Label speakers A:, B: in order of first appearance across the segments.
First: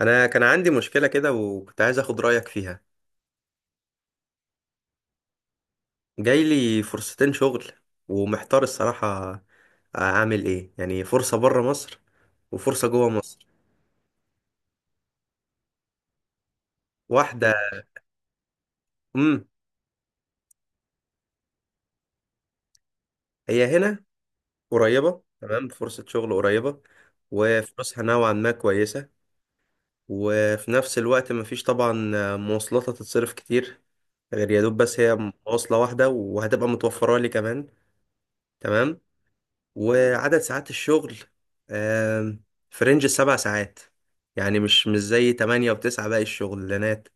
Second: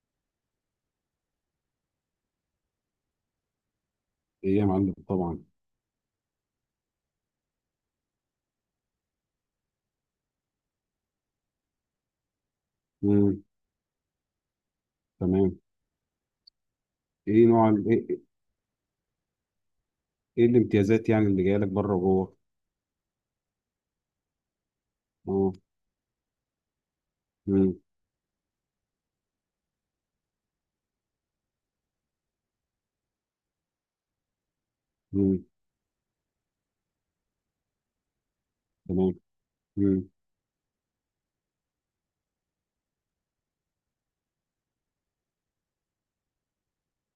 A: انا كان عندي مشكله كده وكنت عايز اخد رايك فيها.
B: ايه يا معلم، طبعا.
A: جاي لي فرصتين شغل، ومحتار الصراحه. اعمل ايه؟ يعني فرصه بره مصر وفرصه جوه
B: مم.
A: مصر.
B: تمام. ايه
A: واحده،
B: نوع ال- ايه ايه
A: امم
B: إيه الامتيازات، يعني اللي جايه لك بره وجوه؟
A: هي هنا قريبه.
B: اه.
A: تمام، فرصه شغل قريبه
B: مم.
A: وفلوسها نوعا ما كويسه. وفي نفس الوقت مفيش طبعا مواصلات هتتصرف كتير، غير يا دوب بس هي
B: مم.
A: مواصله واحده وهتبقى متوفره لي كمان. تمام.
B: تمام. مم.
A: وعدد ساعات الشغل، آم، في رينج السبع ساعات، يعني مش زي تمانية وتسعة باقي الشغلانات.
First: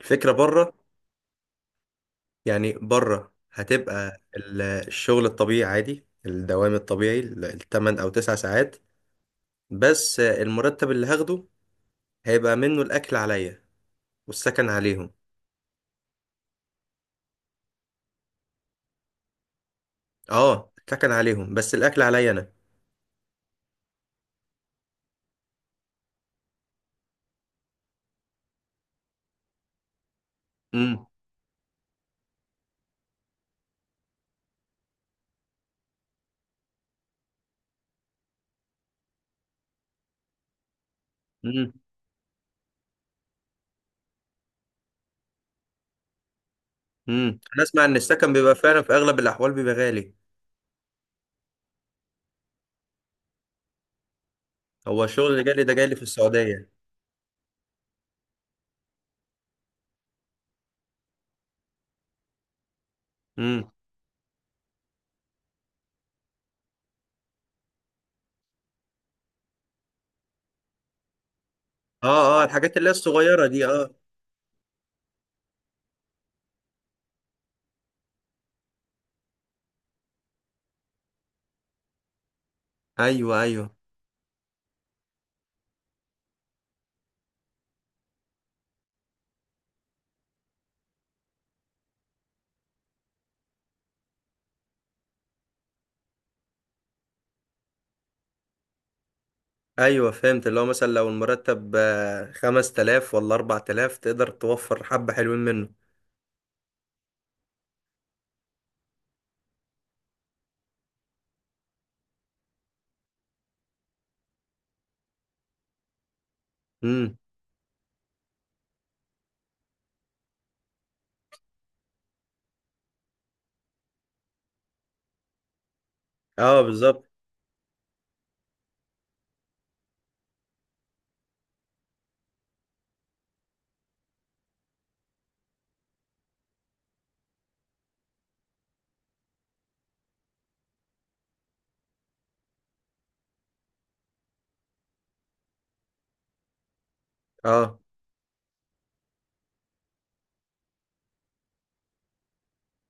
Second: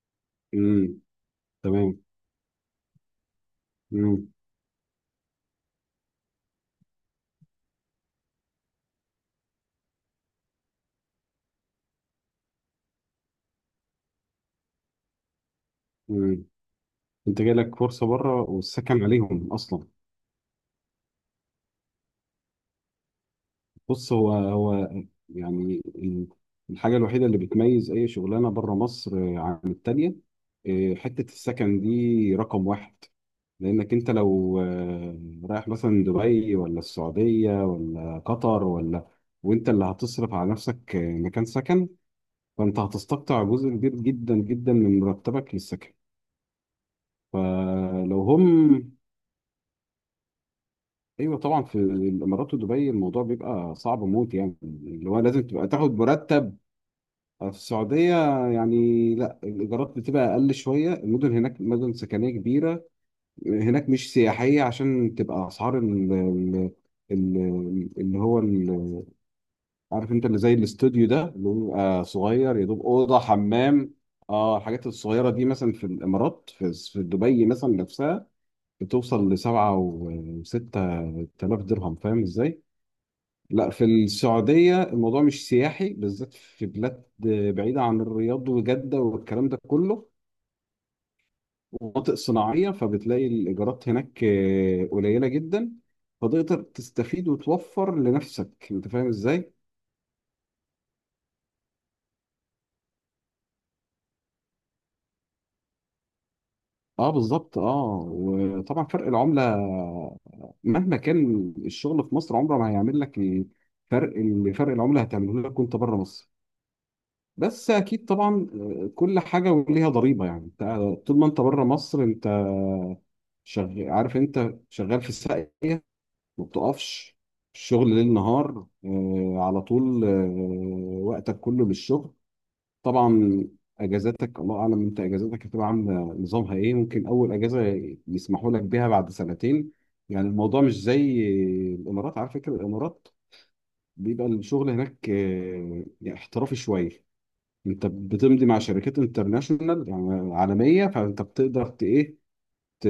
A: الفكرة بره،
B: مم. تمام.
A: يعني بره هتبقى
B: مم.
A: الشغل الطبيعي، عادي، الدوام الطبيعي التمن أو تسع ساعات. بس المرتب اللي هاخده هيبقى منه الأكل عليا، والسكن عليهم.
B: مم. انت جاي لك فرصه بره والسكن عليهم اصلا؟
A: اه، السكن عليهم بس الأكل عليا أنا.
B: بص، هو يعني الحاجة الوحيدة اللي بتميز أي شغلانة بره مصر عن التانية،
A: امم
B: حتة السكن دي رقم واحد. لأنك أنت لو رايح مثلا دبي ولا السعودية ولا قطر ولا، وأنت اللي هتصرف على نفسك مكان
A: امم
B: سكن، فأنت هتستقطع جزء كبير جدا جدا من مرتبك للسكن.
A: أنا أسمع إن
B: فلو
A: السكن
B: هم،
A: بيبقى فعلا في أغلب الأحوال بيبقى غالي.
B: ايوه طبعا في الامارات ودبي الموضوع بيبقى صعب موت، يعني
A: هو
B: اللي هو
A: الشغل
B: لازم
A: اللي جالي
B: تبقى
A: ده جالي
B: تاخد
A: في
B: مرتب.
A: السعودية.
B: في السعودية، يعني لا، الإيجارات بتبقى أقل شوية. المدن هناك مدن سكنية كبيرة، هناك مش سياحية عشان تبقى أسعار ال- اللي هو ال- عارف أنت اللي زي الاستوديو ده اللي هو بيبقى
A: اه، اه
B: صغير يا
A: الحاجات
B: دوب
A: اللي هي
B: أوضة
A: الصغيرة دي، اه.
B: حمام. اه، الحاجات الصغيرة دي مثلا في الإمارات، في دبي مثلا نفسها بتوصل ل6 أو 7 آلاف درهم، فاهم إزاي؟
A: ايوه،
B: لا،
A: ايوه،
B: في السعودية الموضوع مش سياحي، بالذات في بلاد بعيدة عن الرياض وجدة والكلام ده كله، ومناطق صناعية، فبتلاقي الإيجارات هناك قليلة جدا. فتقدر تستفيد وتوفر لنفسك. أنت فاهم إزاي؟
A: ايوه فهمت. اللي هو مثلا لو المرتب 5000 ولا 4000، تقدر توفر حبة حلوين منه.
B: اه، بالظبط. اه، وطبعا فرق العملة مهما كان الشغل في مصر عمره ما هيعمل لك الفرق اللي فرق العملة هتعمله لك وانت بره مصر.
A: امم،
B: بس اكيد طبعا، كل حاجة وليها ضريبة، يعني طول ما انت بره مصر، انت شغال. عارف انت شغال في الساقية، ما
A: اه بالظبط،
B: بتقفش. الشغل ليل نهار، على طول، وقتك كله للشغل، طبعا. اجازاتك الله اعلم، انت اجازاتك هتبقى عامله نظامها ايه. ممكن اول اجازه يسمحوا لك بيها بعد سنتين. يعني الموضوع مش زي الامارات. على فكره الامارات بيبقى الشغل هناك يعني احترافي شويه.
A: اه،
B: انت بتمضي مع شركات انترناشونال، يعني عالميه، فانت بتقدر ت-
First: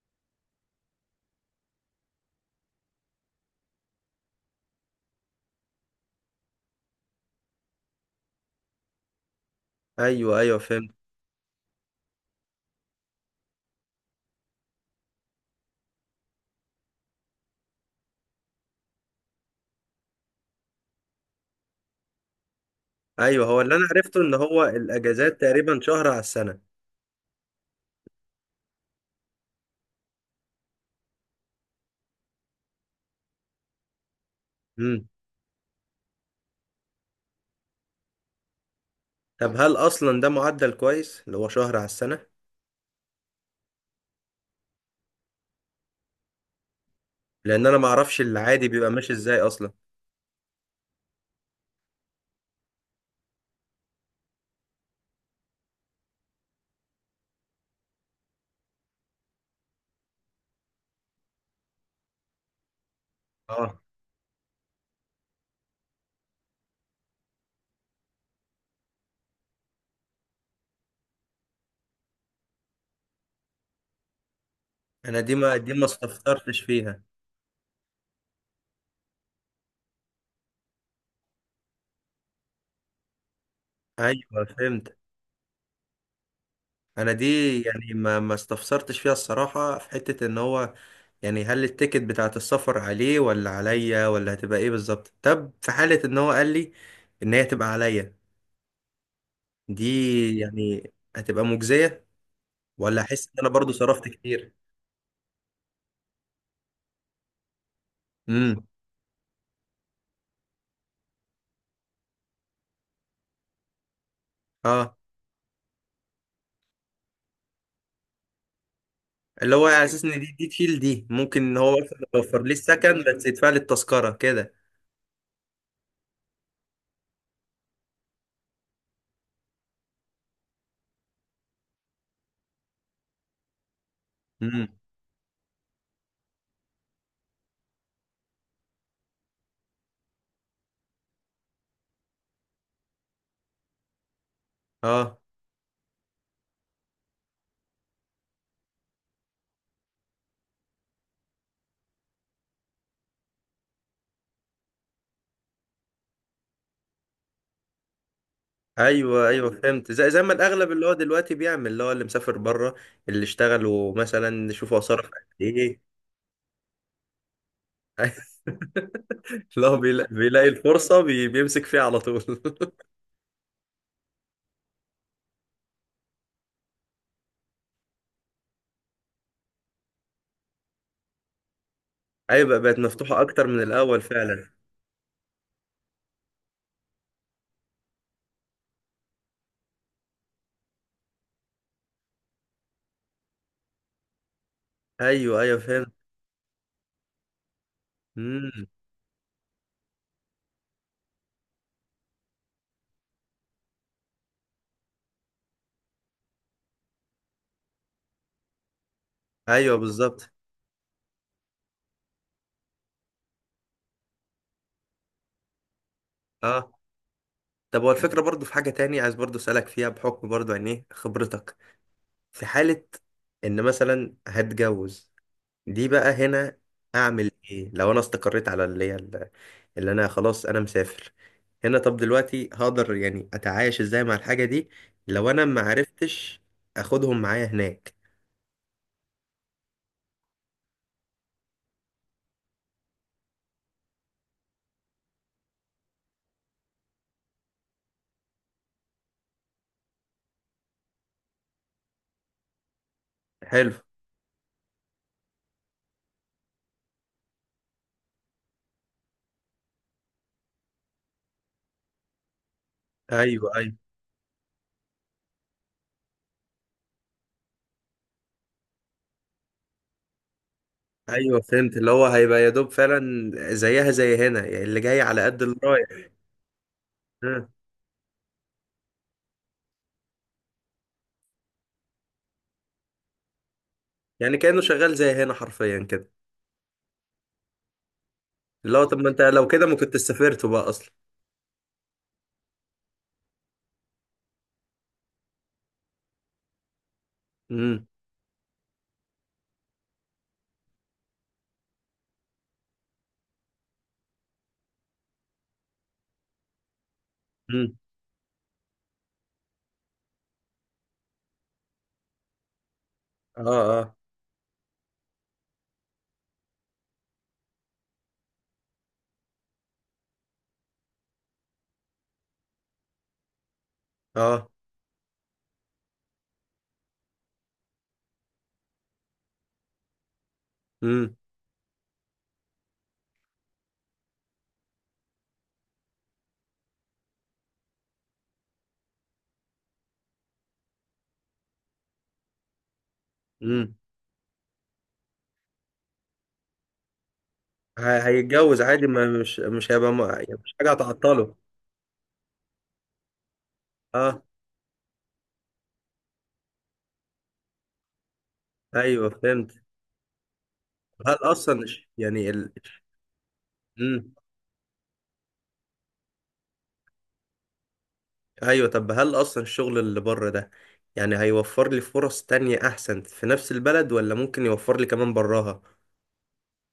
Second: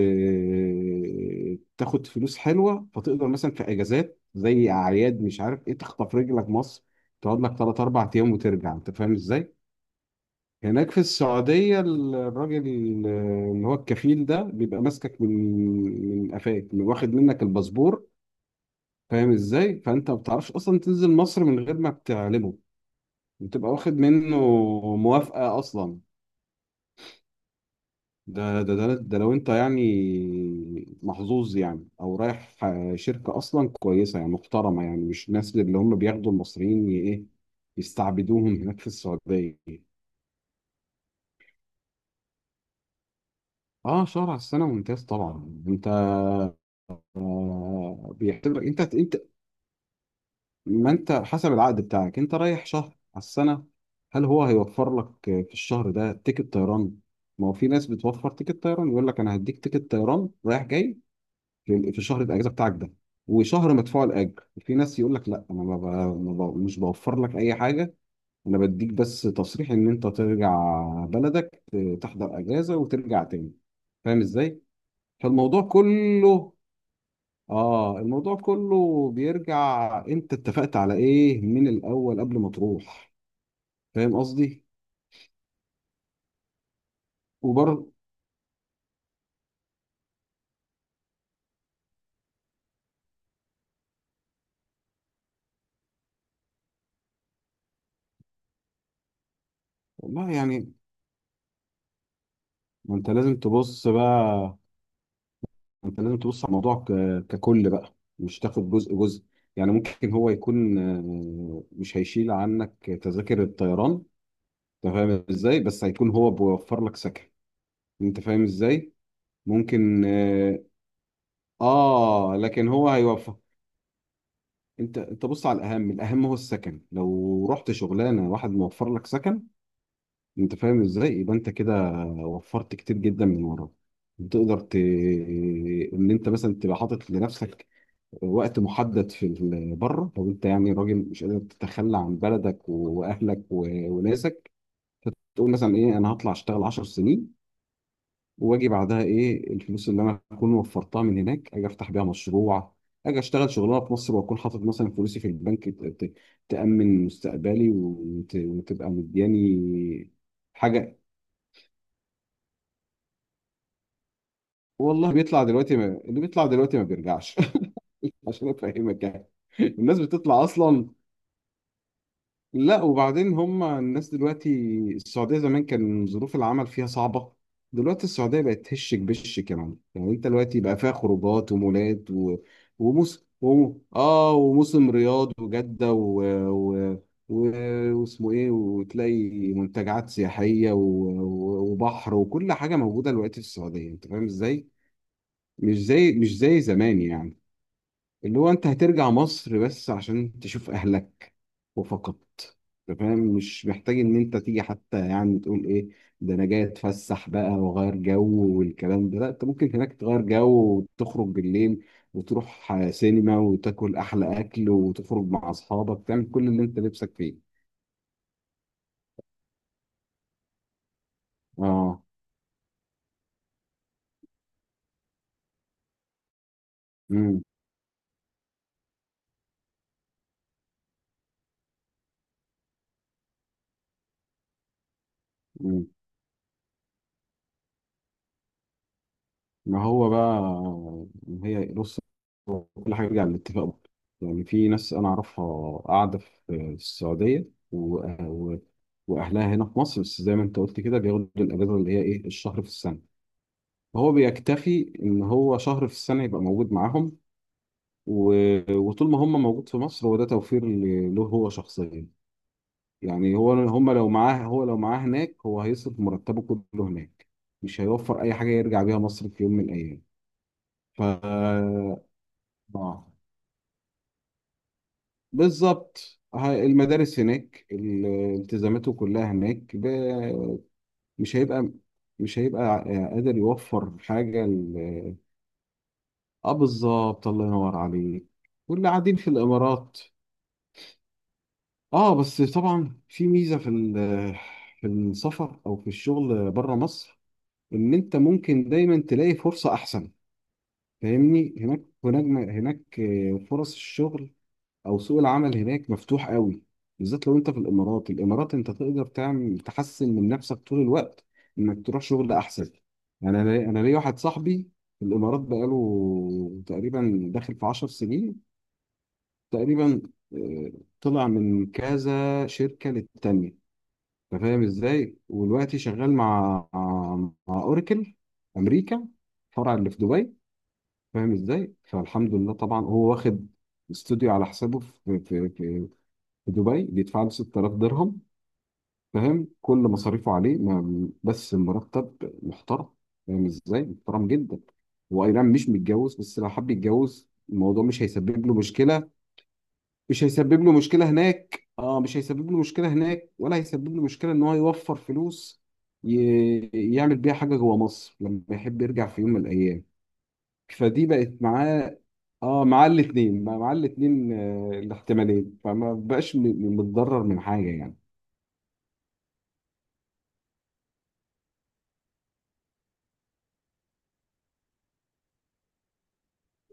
B: تاخد فلوس حلوه. فتقدر مثلا في اجازات زي اعياد، مش عارف ايه، تخطف رجلك مصر، تقعد لك 3 أو 4 ايام وترجع. انت فاهم ازاي؟
A: ايوه ايوه
B: هناك
A: فهمت.
B: في السعوديه الراجل اللي هو الكفيل ده بيبقى ماسكك من قفاك، واخد منك الباسبور. فاهم ازاي؟ فانت ما بتعرفش اصلا تنزل مصر من غير ما بتعلمه.
A: ايوه، هو
B: بتبقى
A: اللي انا
B: واخد
A: عرفته ان
B: منه
A: هو الاجازات
B: موافقه
A: تقريبا
B: اصلا.
A: شهر على السنة.
B: ده لو انت يعني محظوظ، يعني او رايح شركه اصلا كويسه، يعني محترمه، يعني
A: امم.
B: مش الناس اللي هم بياخدوا المصريين ي- ايه يستعبدوهم هناك في
A: طب
B: السعوديه.
A: هل اصلا ده معدل كويس اللي هو شهر على السنة؟
B: اه، شهر على السنه ممتاز، طبعا. انت
A: لان انا ما اعرفش
B: بيعتبرك
A: العادي
B: انت
A: بيبقى ماشي
B: انت
A: ازاي اصلا.
B: ما انت حسب العقد بتاعك انت رايح شهر على السنه. هل هو هيوفر لك في الشهر ده تيكت طيران؟ ما هو في ناس بتوفر تيكت طيران، يقول لك انا هديك تيكت طيران رايح جاي في شهر الاجازه بتاعك ده،
A: اه.
B: وشهر مدفوع الاجر. في ناس يقول لك لا، انا ما ب... مش بوفر لك اي حاجه. انا بديك بس تصريح ان انت ترجع بلدك، تحضر اجازه وترجع تاني، فاهم ازاي؟
A: انا دي ما
B: فالموضوع
A: دي ما
B: كله
A: استفسرتش فيها.
B: اه الموضوع كله بيرجع، انت اتفقت على ايه من الاول قبل ما تروح؟ فاهم
A: ايوه
B: قصدي؟
A: فهمت. انا دي
B: وبرضه،
A: يعني ما استفسرتش فيها الصراحه، في حته ان هو يعني هل التيكت بتاعه السفر عليه ولا عليا ولا هتبقى ايه بالظبط؟ طب في حاله ان هو قال لي ان هي تبقى عليا، دي
B: والله يعني،
A: يعني هتبقى مجزيه،
B: ما
A: ولا
B: انت
A: احس ان
B: لازم
A: انا برضو
B: تبص
A: صرفت كتير؟
B: بقى. انت لازم تبص على الموضوع ككل بقى، مش
A: امم،
B: تاخد جزء جزء. يعني ممكن هو يكون مش هيشيل عنك تذاكر الطيران، انت
A: اه.
B: فاهم ازاي؟ بس هيكون هو بيوفر لك سكن، انت فاهم ازاي؟
A: اللي هو على اساس
B: ممكن،
A: ان دي
B: اه.
A: تشيل، دي ممكن ان هو مثلا يوفر لي
B: لكن هو
A: السكن بس
B: هيوفر.
A: يدفع لي التذكره كده.
B: انت بص على الاهم. الاهم هو السكن. لو رحت شغلانه واحد موفر لك سكن، انت فاهم ازاي؟ يبقى انت كده وفرت كتير جدا من وراك. تقدر
A: امم،
B: ان انت مثلا تبقى حاطط لنفسك وقت محدد في بره. لو انت يعني راجل مش قادر تتخلى عن بلدك واهلك وناسك،
A: اه،
B: تقول مثلا ايه، انا هطلع اشتغل 10 سنين واجي بعدها. ايه الفلوس اللي انا اكون وفرتها من هناك، اجي افتح بيها مشروع، اجي اشتغل شغلانه في مصر واكون حاطط مثلا فلوسي في البنك، تامن مستقبلي، وتبقى
A: ايوه ايوه فهمت. زي
B: مدياني
A: زي ما الاغلب اللي هو
B: حاجه.
A: دلوقتي بيعمل، اللي هو اللي مسافر بره. اللي اشتغلوا مثلا يشوفوا صرف قد
B: والله بيطلع دلوقتي ما...
A: ايه.
B: اللي بيطلع دلوقتي ما بيرجعش عشان افهمك، يعني.
A: لا، هو
B: الناس بتطلع
A: بيلاقي
B: اصلا.
A: الفرصه بيمسك فيها على طول.
B: لا، وبعدين هم الناس دلوقتي. السعودية زمان كان ظروف العمل فيها صعبة. دلوقتي السعودية بقت هشك بش كمان. يعني انت دلوقتي بقى فيها خروجات ومولات و...
A: ايوه، بقى بقت مفتوحه
B: وموس
A: اكتر من
B: و...
A: الاول
B: اه
A: فعلا.
B: وموسم رياض وجدة و... و... واسمه ايه، وتلاقي منتجعات سياحية وبحر وكل حاجة موجودة دلوقتي في السعودية، انت فاهم ازاي؟
A: ايوه ايوه
B: مش
A: فهمت.
B: زي مش زي زمان، يعني. اللي هو
A: امم.
B: انت هترجع مصر بس عشان تشوف اهلك وفقط، فاهم. مش محتاج ان انت تيجي حتى، يعني تقول ايه، ده انا جاي اتفسح بقى واغير جو والكلام ده. لا، انت ممكن
A: ايوه
B: هناك تغير
A: بالظبط،
B: جو وتخرج بالليل وتروح سينما وتاكل احلى اكل وتخرج مع اصحابك، تعمل كل اللي
A: اه.
B: انت نفسك فيه.
A: طب هو الفكره برضو، في حاجه تاني عايز برضو اسالك فيها بحكم برضو عن ايه خبرتك.
B: اه.
A: في حاله ان مثلا هتجوز، دي بقى هنا، اعمل
B: امم
A: ايه لو انا استقريت على اللي هي اللي انا خلاص انا مسافر هنا؟ طب دلوقتي هقدر يعني اتعايش ازاي مع الحاجة دي لو انا ما عرفتش اخدهم معايا هناك؟
B: ما هو بقى، هي بص، هو كل حاجة بيرجع للاتفاق برضه. يعني في ناس أنا أعرفها قاعدة في السعودية، و... و... وأهلها هنا في مصر، بس زي ما أنت قلت كده، بياخدوا الأجازة اللي هي إيه، الشهر في السنة.
A: حلو.
B: فهو بيكتفي إن هو شهر في السنة يبقى موجود معاهم، و... وطول ما هم موجود في مصر، هو ده توفير له هو شخصيا. يعني
A: ايوه، ايوه،
B: هو لو معاه هناك، هو هيصرف مرتبه كله هناك. مش هيوفر أي حاجة يرجع بيها مصر في يوم من الأيام. ف
A: ايوه فهمت. اللي هو هيبقى يا دوب
B: اه
A: فعلا زيها زي هنا، يعني اللي جاي على قد اللي رايح.
B: بالظبط. المدارس
A: آه.
B: هناك التزاماته كلها هناك، مش هيبقى مش هيبقى قادر يوفر
A: يعني
B: حاجة
A: كأنه شغال زي هنا حرفيا كده.
B: اه، بالظبط، الله ينور عليك.
A: اللي هو
B: واللي
A: طب ما
B: قاعدين
A: انت
B: في
A: لو كده ما كنت
B: الإمارات،
A: سافرت بقى اصلا.
B: اه، بس طبعا في ميزة في في السفر أو في الشغل بره مصر،
A: امم.
B: إن أنت ممكن دايما تلاقي فرصة أحسن، فاهمني؟ هناك فرص الشغل، او سوق العمل هناك مفتوح قوي، بالذات لو انت في
A: امم.
B: الامارات. الامارات انت تقدر تعمل تحسن من نفسك طول الوقت، انك تروح شغل احسن. يعني
A: اه.
B: انا
A: اه.
B: ليا واحد صاحبي في الامارات بقاله تقريبا داخل في 10 سنين تقريبا. آه، طلع من كذا شركة للتانية، انت
A: اه.
B: فاهم ازاي؟ ودلوقتي شغال مع اوراكل امريكا، فرع اللي في دبي،
A: امم.
B: فاهم ازاي؟ فالحمد لله طبعا، هو واخد استوديو على حسابه في دبي، بيدفع له 6000 درهم، فاهم؟ كل مصاريفه عليه، بس مرتب محترم، فاهم
A: امم.
B: ازاي؟ محترم جدا. هو اي نعم مش متجوز، بس لو حب يتجوز الموضوع مش هيسبب له
A: هيتجوز عادي، ما
B: مشكله.
A: مش هيبقى
B: مش
A: يعني مش
B: هيسبب
A: حاجة
B: له مشكله
A: هتعطله.
B: هناك. اه، مش هيسبب له مشكله هناك، ولا هيسبب له
A: اه،
B: مشكله ان هو يوفر فلوس ي... يعمل بيها حاجه جوه مصر لما يحب يرجع
A: ايوه
B: في يوم من
A: فهمت.
B: الايام. فدي
A: هل
B: بقت
A: اصلا
B: معاه،
A: يعني ال...
B: اه. معاه الاثنين، معاه
A: مم.
B: الاثنين، الاحتمالين، فما بقاش متضرر من حاجه، يعني.
A: ايوه، طب هل اصلا الشغل اللي بره ده يعني هيوفر لي فرص تانية احسن في نفس البلد، ولا ممكن يوفر لي كمان براها؟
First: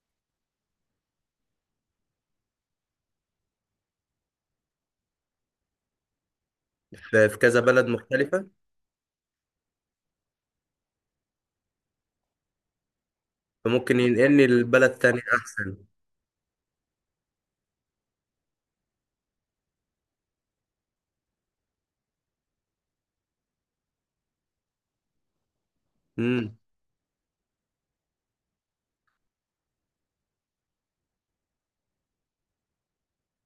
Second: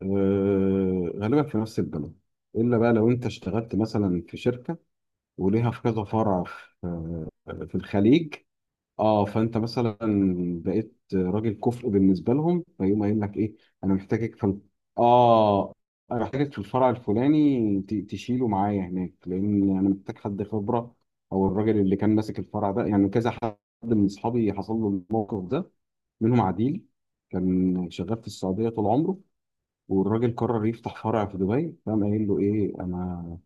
B: غالبا في نفس البلد. الا بقى لو انت اشتغلت مثلا في شركه وليها في كذا فرع في
A: في,
B: آه،
A: في كذا
B: في
A: بلد
B: الخليج.
A: مختلفة،
B: اه، فانت مثلا بقيت راجل كفء بالنسبه لهم، فيقوم قايل لك ايه، انا
A: فممكن
B: محتاجك في
A: ينقلني
B: ال-
A: لبلد تانية
B: اه
A: احسن.
B: انا محتاجك في الفرع الفلاني، تشيله معايا هناك لان انا محتاج حد خبره، او الراجل اللي كان ماسك الفرع ده. يعني كذا حد من اصحابي حصل له الموقف ده، منهم
A: امم.
B: عديل كان شغال في السعوديه طول عمره، والراجل قرر يفتح فرع في دبي، فقام قايل له ايه، انا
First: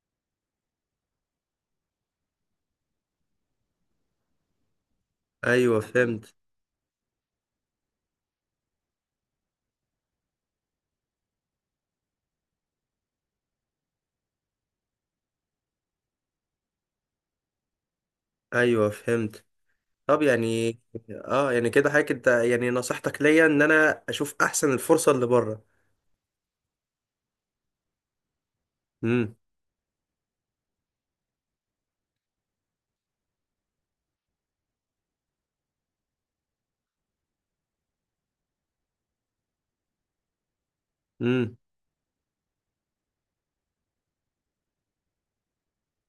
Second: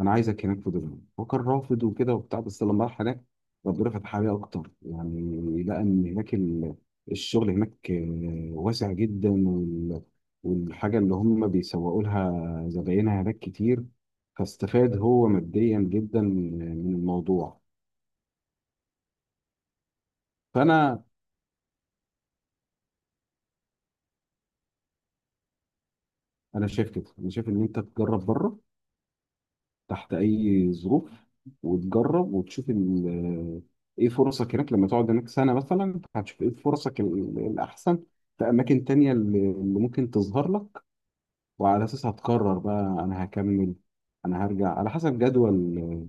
B: انا عايزك هناك في دبي. هو كان رافض وكده وبتاع، بس لما راح هناك ربنا فتح عليه اكتر يعني.
A: ايوه
B: لقى ان هناك
A: فهمت.
B: الشغل هناك واسع جدا، والحاجه اللي هم بيسوقوا لها زباينها هناك كتير، فاستفاد هو ماديا جدا من الموضوع.
A: ايوه فهمت. طب يعني،
B: فانا
A: اه يعني كده حضرتك انت يعني نصيحتك ليا ان انا اشوف احسن الفرصة اللي بره.
B: انا شايف كده انا شايف ان انت تجرب بره، تحت اي ظروف. وتجرب وتشوف ال- ايه فرصك هناك، لما تقعد هناك سنه مثلا هتشوف ايه فرصك الاحسن في اماكن تانية اللي ممكن تظهر لك.
A: امم.
B: وعلى اساسها هتقرر بقى، انا هكمل انا هرجع، على حسب جدول ال-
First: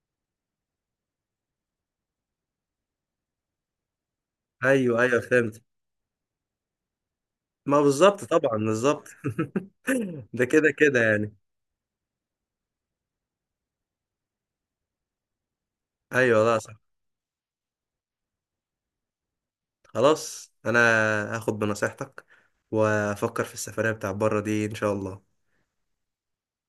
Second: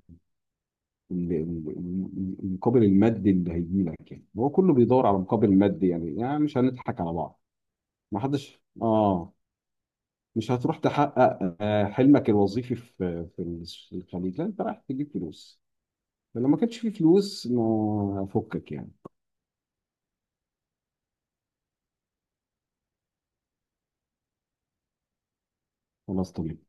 B: ال- ال- المقابل المادي اللي هيجي لك. يعني هو كله
A: ايوه
B: بيدور على
A: ايوه فهمت.
B: مقابل مادي، يعني مش هنضحك على بعض.
A: ما
B: ما
A: بالظبط، طبعا
B: حدش.
A: بالظبط.
B: اه،
A: ده
B: مش
A: كده
B: هتروح
A: كده يعني.
B: تحقق حلمك الوظيفي في الخليج. لا، انت رايح تجيب فلوس،
A: ايوه،
B: لما
A: لا
B: كانش فيه
A: صح.
B: فلوس ما فكك يعني.
A: خلاص، انا هاخد بنصيحتك، وافكر في السفرية بتاع بره دي ان شاء الله.
B: خلاص، طبيعي.